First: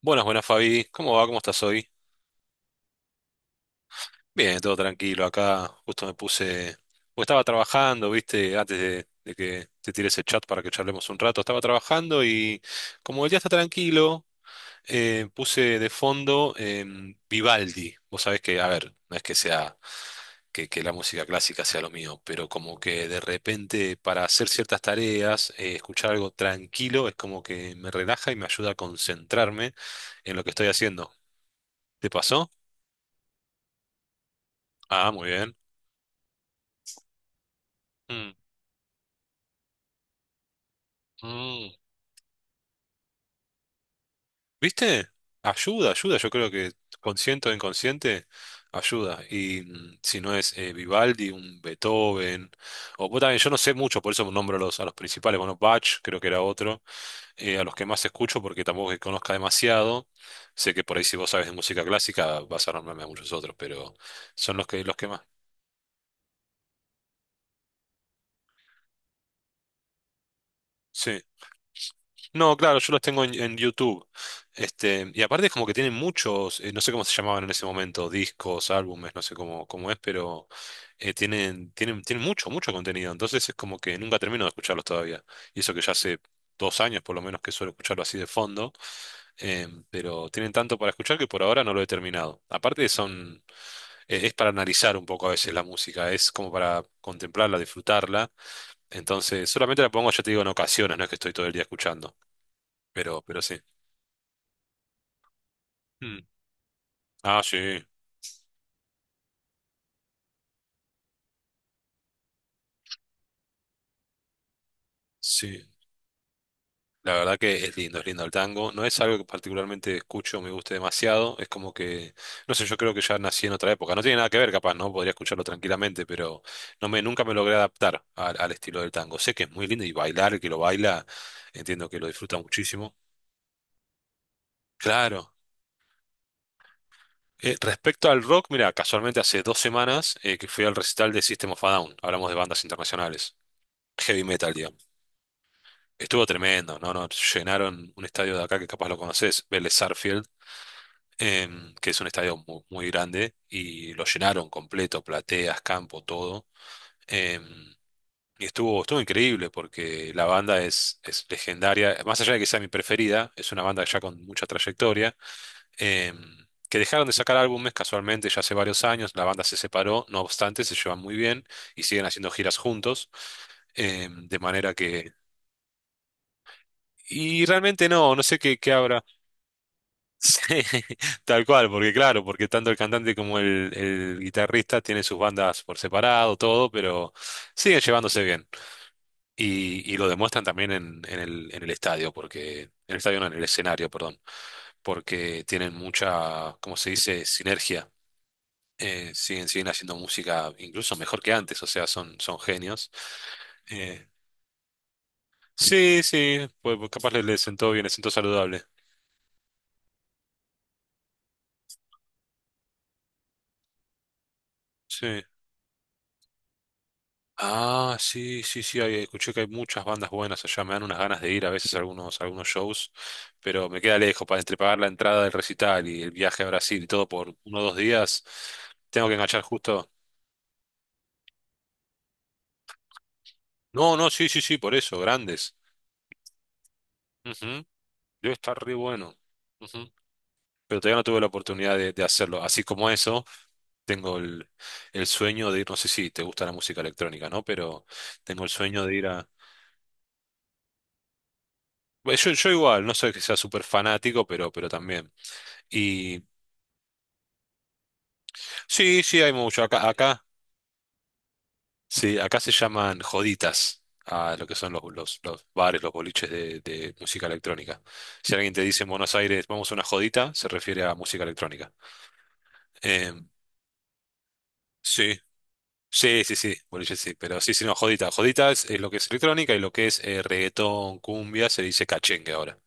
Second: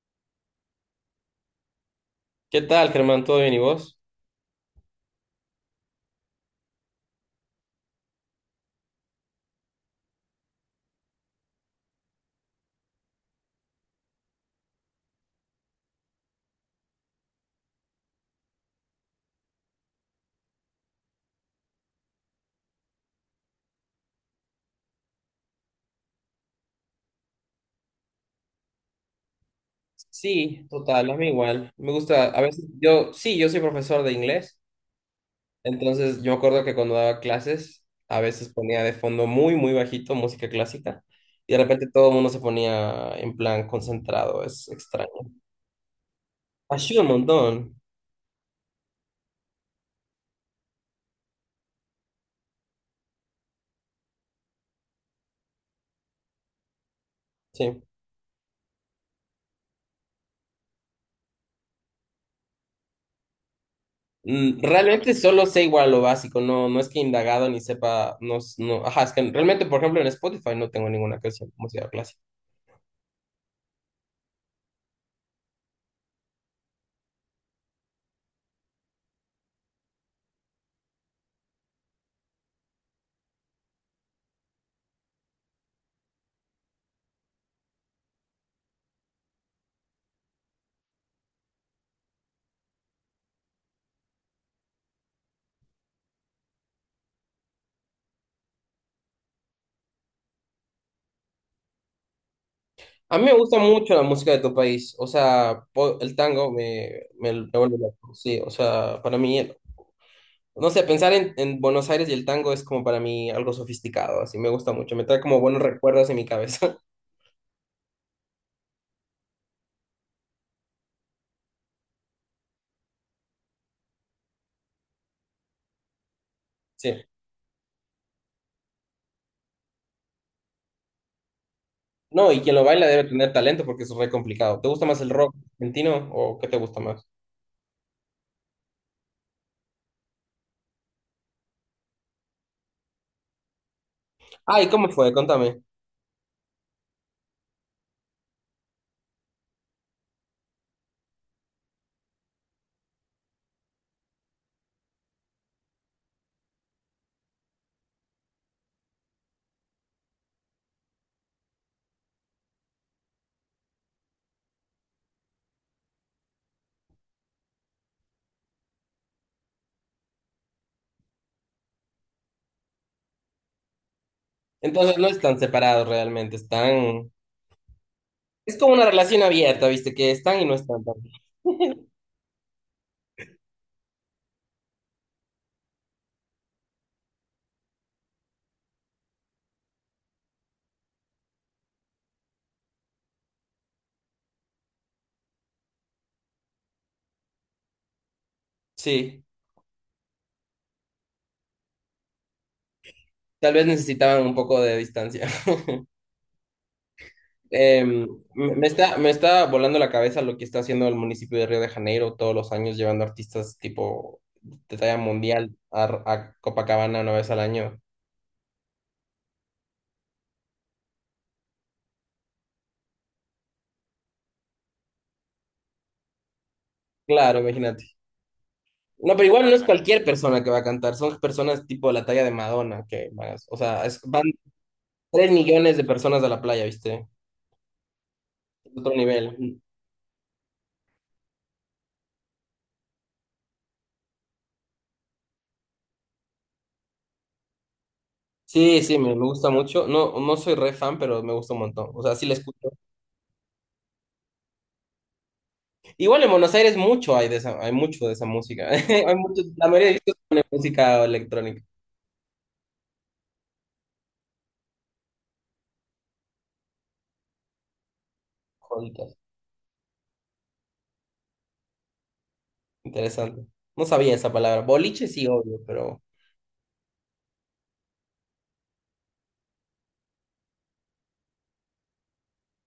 Buenas, buenas Fabi, ¿cómo va? ¿Cómo estás hoy? ¿Qué tal, Germán? ¿Todo bien y vos? Bien, todo tranquilo acá, justo me puse, porque estaba trabajando, viste, antes de que te tire ese chat para que charlemos un rato, estaba trabajando y como el día está tranquilo, puse de fondo Vivaldi, vos sabés que, a ver, no es que sea, que la música clásica sea lo mío, pero como que de repente para hacer ciertas tareas, escuchar algo tranquilo es como que me relaja y me ayuda a concentrarme en lo que Sí, estoy total, haciendo. a mí igual. Me ¿Te gusta, a pasó? veces yo, sí, yo soy profesor de inglés, Ah, muy bien. entonces yo me acuerdo que cuando daba clases, a Mm, veces ponía de fondo muy, muy bajito música clásica y de mm. repente todo el mundo se ponía en plan concentrado, es ¿Viste? extraño. Ayuda, ayuda. Yo creo que Ayuda un consciente o montón, inconsciente ayuda. Y si no es Vivaldi, un Beethoven, o vos también, yo no sé mucho, por eso nombro a los, principales. Bueno, Bach creo que era otro, a los sí. que más escucho porque tampoco es que conozca demasiado. Sé que por ahí si vos sabes de música clásica vas a nombrarme a muchos otros, pero son los que, Realmente más. solo sé igual lo básico, no, no es que he indagado ni sepa, no, no, ajá, es que realmente, por ejemplo, en Spotify no tengo ninguna Sí. canción de música clásica. No, claro, yo los tengo en YouTube. Este, y aparte es como que tienen muchos, no sé cómo se llamaban en ese momento, discos, álbumes, no sé cómo es, pero tienen mucho, mucho contenido. Entonces es como que nunca termino de escucharlos todavía. Y eso que ya hace 2 años por lo menos que suelo escucharlo así de fondo. Pero tienen tanto para escuchar que por ahora no lo he terminado. Aparte son, es para analizar un poco a veces la música, es como para contemplarla, disfrutarla. Entonces solamente la pongo, ya te digo, en ocasiones, no es que estoy todo el día escuchando. A Pero, mí me pero sí. gusta mucho la música de tu país, o sea, el Mm. tango me, me, Ah, me vuelve sí, loco, sí, o sea, para mí, no sé, pensar en, Buenos Aires y el tango es como para mí algo sofisticado, así me gusta mucho, me trae como buenos sí. recuerdos en mi cabeza, La verdad que es lindo el tango. No es algo que particularmente escucho, me guste demasiado. Es como que, no sé, yo creo que ya nací en otra época. No tiene nada que ver, capaz, ¿no? Podría escucharlo tranquilamente, pero no me, sí. nunca me logré adaptar al, estilo del tango. Sé que es muy lindo y bailar, el que lo baila, entiendo que lo No, disfruta y quien lo baila muchísimo. debe tener talento porque es re complicado. ¿Te gusta más el Claro. rock argentino o qué te gusta más? Respecto al rock, mira, casualmente hace 2 semanas que fui al recital de System of a Down. Hablamos de bandas internacionales. Heavy metal, Ah, ¿y cómo digamos. fue? Contame. Estuvo tremendo, ¿no? No, llenaron un estadio de acá que capaz lo conoces, Vélez Sarsfield, que es un estadio muy grande, y lo llenaron completo, plateas, campo, todo. Em, y estuvo increíble porque la banda es legendaria, más allá de que sea mi preferida, es una banda ya con mucha trayectoria, em, que dejaron de sacar álbumes casualmente ya hace varios años, la banda se separó, no obstante, se llevan muy bien y siguen haciendo giras juntos, de manera Entonces no que. están separados realmente, están. Y realmente no, no sé qué, Es qué como una habrá. relación abierta, ¿viste? Que están y no Sí, están también. tal cual, porque claro, porque tanto el cantante como el guitarrista tienen sus bandas por separado, todo, pero siguen llevándose bien. Y lo demuestran también en el estadio, porque, en el estadio no, en el escenario, perdón, porque tienen mucha, ¿cómo se dice?, sinergia. Eh, Sí, siguen, siguen haciendo música incluso mejor que antes, o sea, son genios. tal vez Eh, necesitaban un poco de distancia. sí, sí, pues capaz les, sentó bien, les Em, sentó saludable. me está volando la cabeza lo que está haciendo el municipio de Río de Janeiro todos los años, llevando artistas tipo de talla Sí. mundial a Copacabana una vez al año. Ah, sí, sí, sí, ahí escuché que hay muchas bandas buenas allá, me dan unas ganas de ir a veces a algunos shows, pero me queda lejos, para entre pagar la entrada del recital y el viaje a Brasil y todo por Claro, uno o dos imagínate. días, tengo que No, pero enganchar igual no es justo. cualquier persona que va a cantar, son personas tipo de la talla de Madonna, que, van o sea, No, no, van sí, sí, sí, por eso, 3 grandes. millones de personas a la playa, ¿viste? Ujú. Debe estar re Otro bueno. nivel. Ujú. Pero todavía no tuve la oportunidad de, hacerlo. Así como eso, tengo el sueño de ir, no sé si te gusta la música electrónica, ¿no? Pero tengo el Sí, sueño de sí, ir me a. gusta mucho. No, no soy re fan, pero me gusta un montón. O sea, Bueno, sí Yo, la yo escucho. igual, no soy que sea súper fanático, pero también. Igual en Buenos Aires mucho hay de esa, hay mucho de esa música. Sí, Hay sí, hay mucho, mucho. la Acá, mayoría de discos acá, ponen música electrónica. sí, acá se llaman joditas a lo que son los bares, los boliches de música electrónica. Si alguien te dice en Buenos Joditas. Aires, vamos a una jodita, se refiere a música electrónica. Eh, Interesante. No sabía esa palabra. Boliche sí, sí, obvio, pero sí, sí, sí, boliches sí, pero sí, sí, no, jodita. Jodita es lo que es electrónica y lo que es reggaetón, cumbia, se dice cachengue ahora.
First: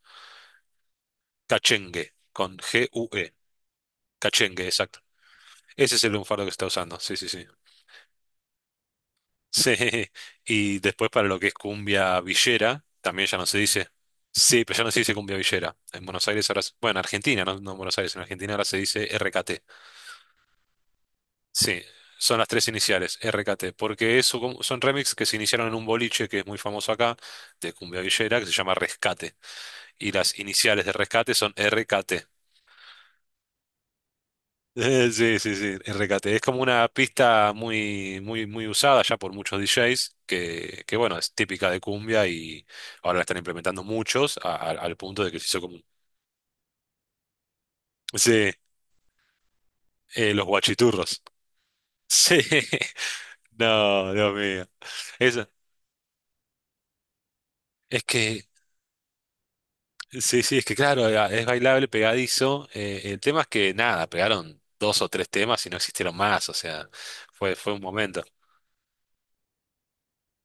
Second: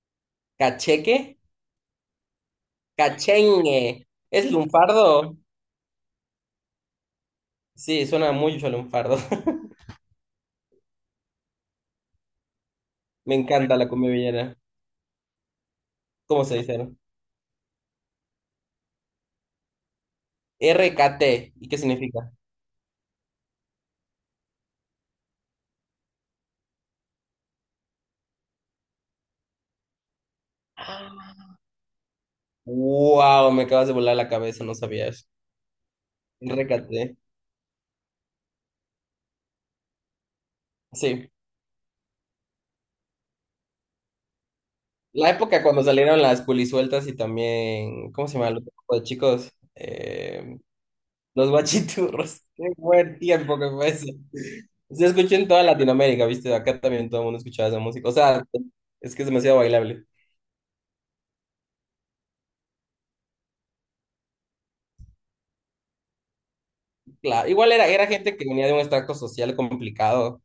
cacheque, Cachengue, con GUE. cachengue. ¿Es Cachengue, exacto. lunfardo? Ese es el lunfardo que se está usando, sí, sí, sí. Sí, suena mucho a lunfardo. Sí, y después para lo que es cumbia villera, también Me ya no se encanta dice. la cumbia villera. Sí, pero ya no se dice cumbia villera. En Buenos ¿Cómo Aires se ahora, dice? bueno, ¿No? en Argentina, no, no en Buenos Aires, en Argentina ahora se dice RKT. RKT. ¿Y qué Sí, significa? son las tres iniciales, RKT, porque son remix que se iniciaron en un boliche que es muy famoso acá, de cumbia villera, que se llama Rescate. Y las iniciales de Rescate son RKT. Wow, me acabas de volar la cabeza, no sabía eso. Sí, sí, sí, el recate. Es como una RKT. pista muy, muy, muy usada ya por muchos DJs, que bueno, Sí. es típica de cumbia y ahora la están implementando muchos al punto La de que se hizo época común. cuando salieron las pulisueltas y también, ¿cómo se llama? Sí, el otro grupo de chicos, los Eh, guachiturros. los Sí, guachiturros. Qué buen tiempo que fue eso. no, Dios mío. Se escuchó Es, en toda Latinoamérica, ¿viste? Acá también todo el mundo escuchaba esa es música. O sea, que, es que es demasiado bailable. sí, sí, es que claro, es bailable, pegadizo. El tema es que nada, pegaron dos o tres temas y no existieron más, o sea, Claro, fue, igual fue un era, era momento. gente que venía de un extracto social complicado.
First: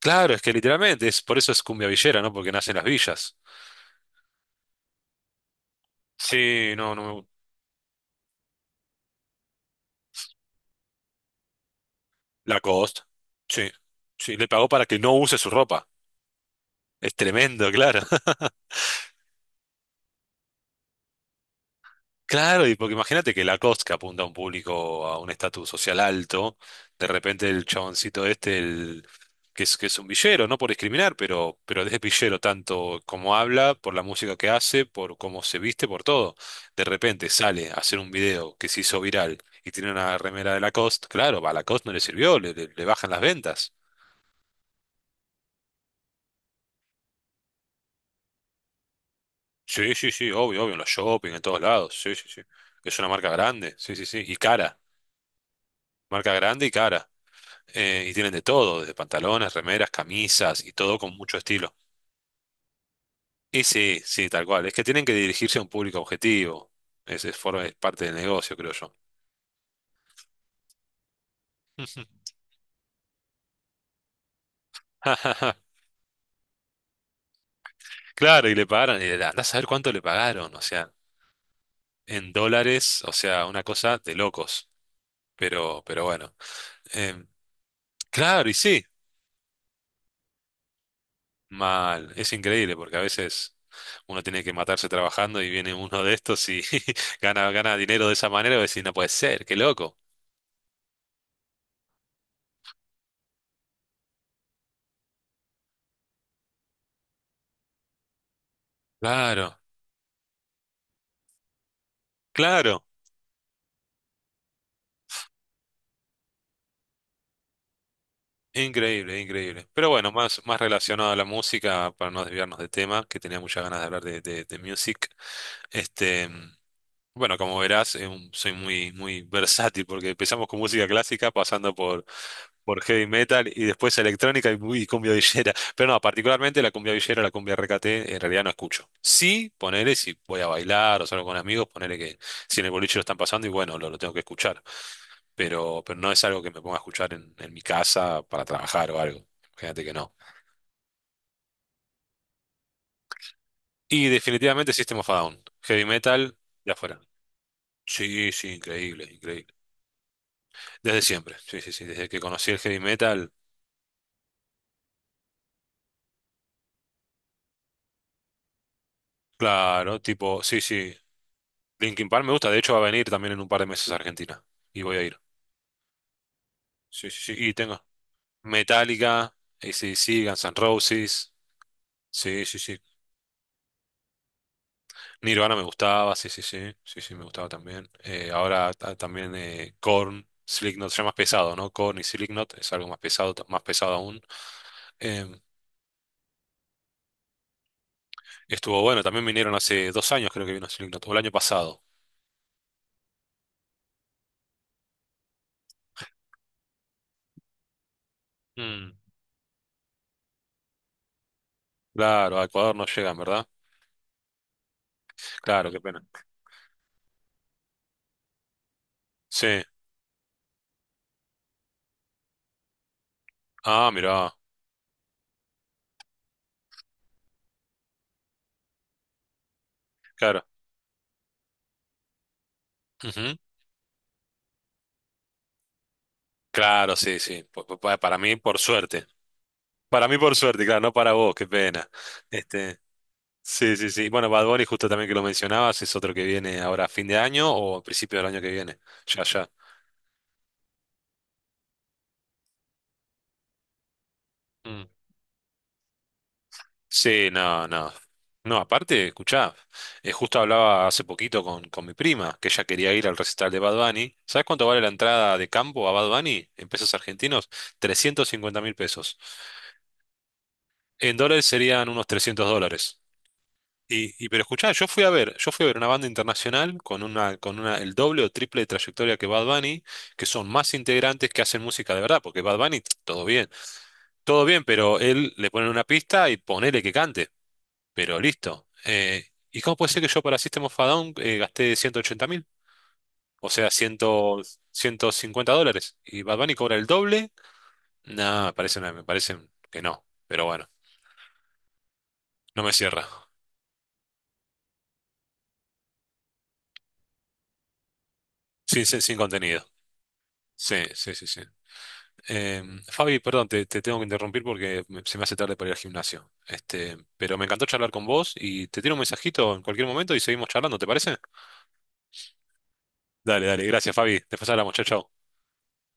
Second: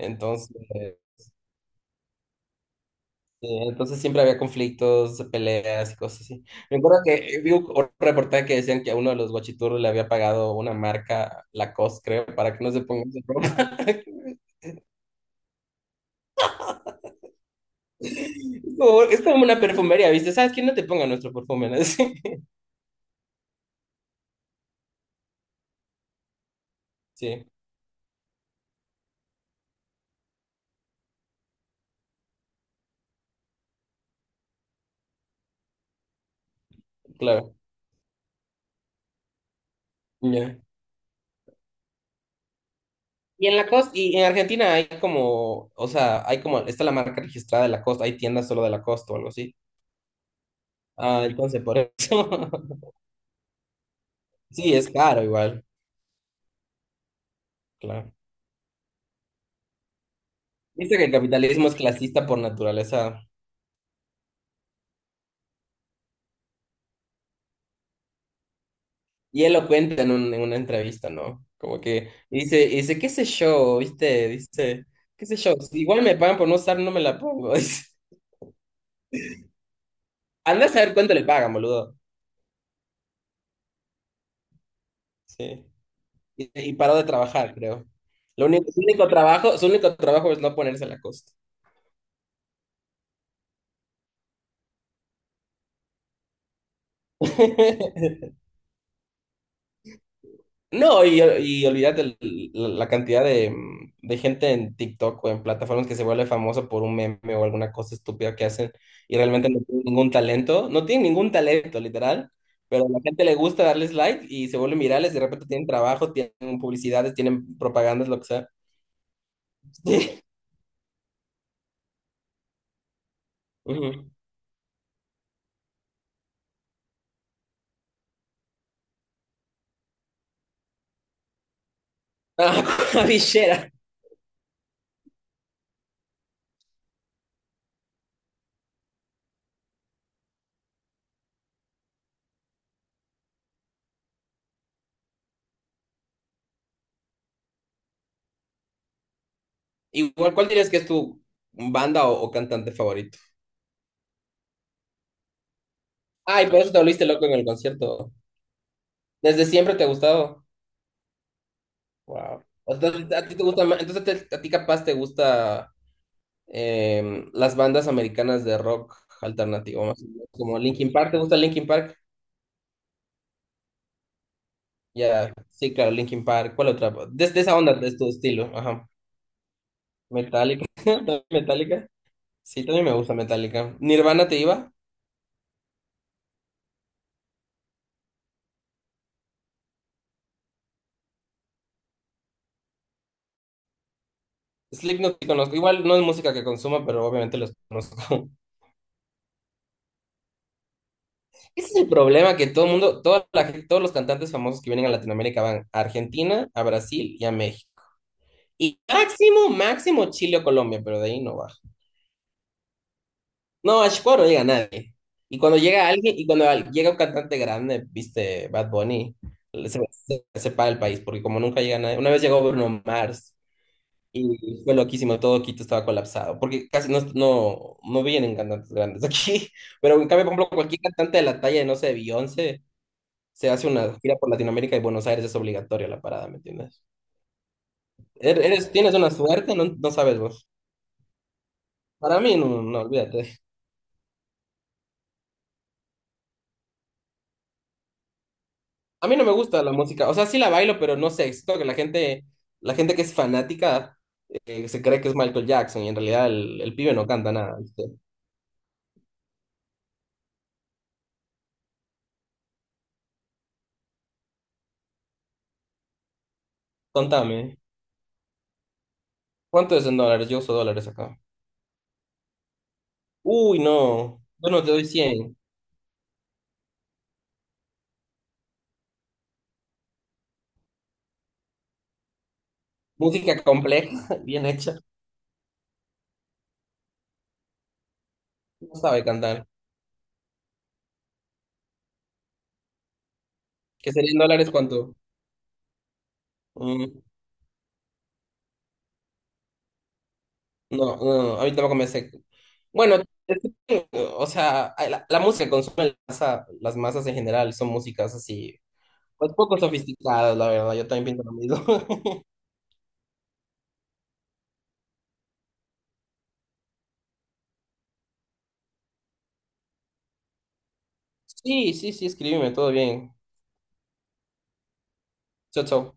Claro, es que literalmente, es, por eso es cumbia villera, ¿no? Porque nace en las villas. sí, entonces siempre había conflictos, peleas y cosas así. Sí, Me no, acuerdo que no. Vi un reportaje que decían que a uno de los guachiturros le había pagado una marca, Lacoste, creo, para que no se Lacoste. ponga su Sí. ropa. Sí, le pagó para que no use su ropa. Es tremendo, claro. Es como una perfumería, ¿viste? ¿Sabes quién no te ponga nuestro perfume? ¿No? Sí, Claro, y porque imagínate que Lacoste que apunta a un público, a un estatus social alto, de sí, repente el chaboncito este, que es un villero, no por discriminar, pero es villero tanto como habla, por la música que hace, por cómo se viste, por todo. De repente claro. sale a hacer un video que se hizo viral y tiene una remera Ya. de Lacoste, claro, a Lacoste no le sirvió, le bajan las Y en ventas. Lacoste, y en Argentina hay como, o sea, hay como, está la marca registrada de Lacoste, hay tiendas solo de Lacoste o algo así. Sí, sí, sí, obvio, obvio, en los Ah, shopping, en todos entonces por lados. eso. Sí, sí, sí. Es una marca grande, sí, sí, sí. Y Sí, cara, es caro igual, marca grande y cara. Eh, claro. y tienen de todo, desde pantalones, remeras, camisas y Dice todo que el con mucho capitalismo estilo. es clasista por naturaleza. Y sí, sí, tal cual. Es que tienen que dirigirse a un público objetivo. Ese es parte del negocio, creo yo. Y él lo cuenta en, en una entrevista, ¿no? Como que y dice, qué sé yo, ¿viste? Dice, qué sé yo, si igual me pagan por no usar, no me la pongo. Dice, Claro, y le pagaron, y andá a saber cuánto le pagaron, o anda a sea, saber cuánto le pagan, boludo. en dólares, o sea, una cosa de locos. Sí. Pero bueno. Y paró de Em, trabajar, creo. Lo claro, y único, sí. Su único trabajo es no ponerse la costa. Mal, es increíble porque a veces uno tiene que matarse trabajando y viene uno de estos y gana dinero de esa manera y decís, no puede ser, qué loco. No, y olvídate la cantidad de gente en TikTok o en plataformas que se vuelve famosa por un meme o alguna cosa estúpida que hacen y realmente Claro, no tienen ningún talento, no tienen ningún talento, literal, claro, pero a la gente le gusta darles like y se vuelven virales, de repente tienen trabajo, tienen publicidades, tienen propagandas, lo que sea. increíble, increíble. Pero bueno, más relacionado a la música, para no desviarnos de tema, que tenía muchas ganas de hablar Ujú. de, music. Este. Bueno, como verás, soy muy, muy versátil porque empezamos con música clásica, pasando por, Ah, por heavy metal Avishera. y después electrónica y cumbia villera. Pero no, particularmente la cumbia villera, la cumbia RKT, en realidad no escucho. Sí, ponele si voy a bailar o salgo con amigos, ponele que si en el boliche lo están pasando y bueno, lo tengo que escuchar. Pero no es algo que me ponga a escuchar en mi casa para trabajar o algo. Fíjate que no. Igual, ¿cuál dirías que es tu banda o cantante favorito? Y definitivamente System of a Down, heavy metal, Ay, por eso ya te afuera. volviste loco en el concierto. Sí, sí, increíble, ¿Desde increíble. siempre te ha gustado? Desde siempre, sí, sí, sí, desde que Wow. conocí el O heavy sea, entonces, a metal, ti te gusta más, entonces a ti capaz te gusta las bandas americanas de rock alternativo, claro, más o menos, tipo, como sí, Linkin sí, Park, ¿te gusta Linkin Park? Linkin Park me gusta, de hecho va a venir también en un par de meses a Argentina, y voy a ir, Ya, sí, claro, Linkin Park, ¿cuál otra? sí, De, sí, de sí, y esa onda, tengo de tu estilo, ajá. Metallica, AC/DC, Guns N' Metallica, ¿también Roses, Metallica, sí, sí, sí, sí, también me gusta Metallica. ¿Nirvana te iba? Nirvana me gustaba, sí, sí, sí, sí, sí, me gustaba también. Ahora también Korn, Slipknot, ya más pesado, ¿no? Korn y Slipknot es algo más pesado, más pesado aún. Slipknot te Em, conozco, igual no es música que consuma, pero obviamente los conozco. estuvo bueno, también vinieron hace 2 años creo que vino Slipknot, o el año Ese es pasado. el problema que todo el mundo, todos los cantantes famosos que vienen a Latinoamérica van a Argentina, a Brasil y a México. Y Mm, máximo, máximo Chile o Colombia, pero de ahí no baja. claro, a Ecuador no llegan, ¿verdad? No, a Chicago no llega nadie. Y cuando Claro, qué llega pena. alguien, y cuando llega un cantante grande, viste, Bad Bunny, Sí. se, se separa el país, porque como nunca llega nadie. Una vez llegó Bruno Mars Ah, mira, y fue loquísimo, todo Quito estaba colapsado, porque casi no, no, no vienen cantantes grandes aquí. Pero en cambio, por claro. ejemplo, cualquier cantante de la talla de, no sé, Beyoncé, Ujú. se hace una gira por Latinoamérica y Buenos Aires es obligatoria la parada, ¿me entiendes? Claro, sí, sí. Para mí, Er- por Eres, tienes suerte. una suerte, no, no Para mí, sabes por vos. suerte, claro, no para vos, qué pena. Para mí, no, Este, no, olvídate. sí, sí, sí. Bueno, Bad Bunny, justo también que lo mencionabas, es otro que viene ahora a fin de año o a principio del año que viene. A mí Ya, no me ya. gusta la música, o sea, sí la bailo, pero no sé, siento que la gente que es fanática se Mm. cree que es Michael Jackson y en realidad el pibe no Sí, canta nada, no, ¿viste? no. No, aparte, escuchá, justo hablaba hace poquito con, mi prima, que ella quería ir al recital de Bad Bunny. ¿Sabes cuánto vale la entrada de campo a Bad Bunny en pesos argentinos? Contame, 350.000 pesos. ¿cuánto es en dólares? Yo uso dólares En acá. dólares serían unos 300 dólares. Uy, Y, no, y pero yo no te escuchá, doy yo fui a ver, 100. yo fui a ver una banda internacional con una, el doble o triple de trayectoria que Bad Bunny, que son más integrantes que hacen música de verdad, porque Bad Bunny, Música compleja, todo bien bien, hecha, pero él le ponen una pista y ponele que cante, pero listo. no sabe cantar. ¿Y cómo puede ser que yo para System of a Down gasté 180.000? O sea, ¿Qué cien, sería en dólares cuánto? 150 dólares. ¿Y Bad Bunny cobra el Mm, doble? No, me parece, me parece que no, pero bueno, no, no, a mí tampoco me sé. no me Bueno, cierra, es que, o sea, la música que consume las masas en general son músicas así. sin Pues poco contenido. sofisticados, la verdad, Sí, yo sí, también pienso sí, lo sí. mismo. Fabi, perdón, te tengo que interrumpir porque se me hace tarde para ir al gimnasio. Este, pero me encantó charlar con vos y te tiro un mensajito en cualquier momento y seguimos charlando, ¿te parece? Sí, sí, sí, escríbeme, todo bien. Dale, dale, gracias, Fabi. Después hablamos, chao, chao. Chao, chao.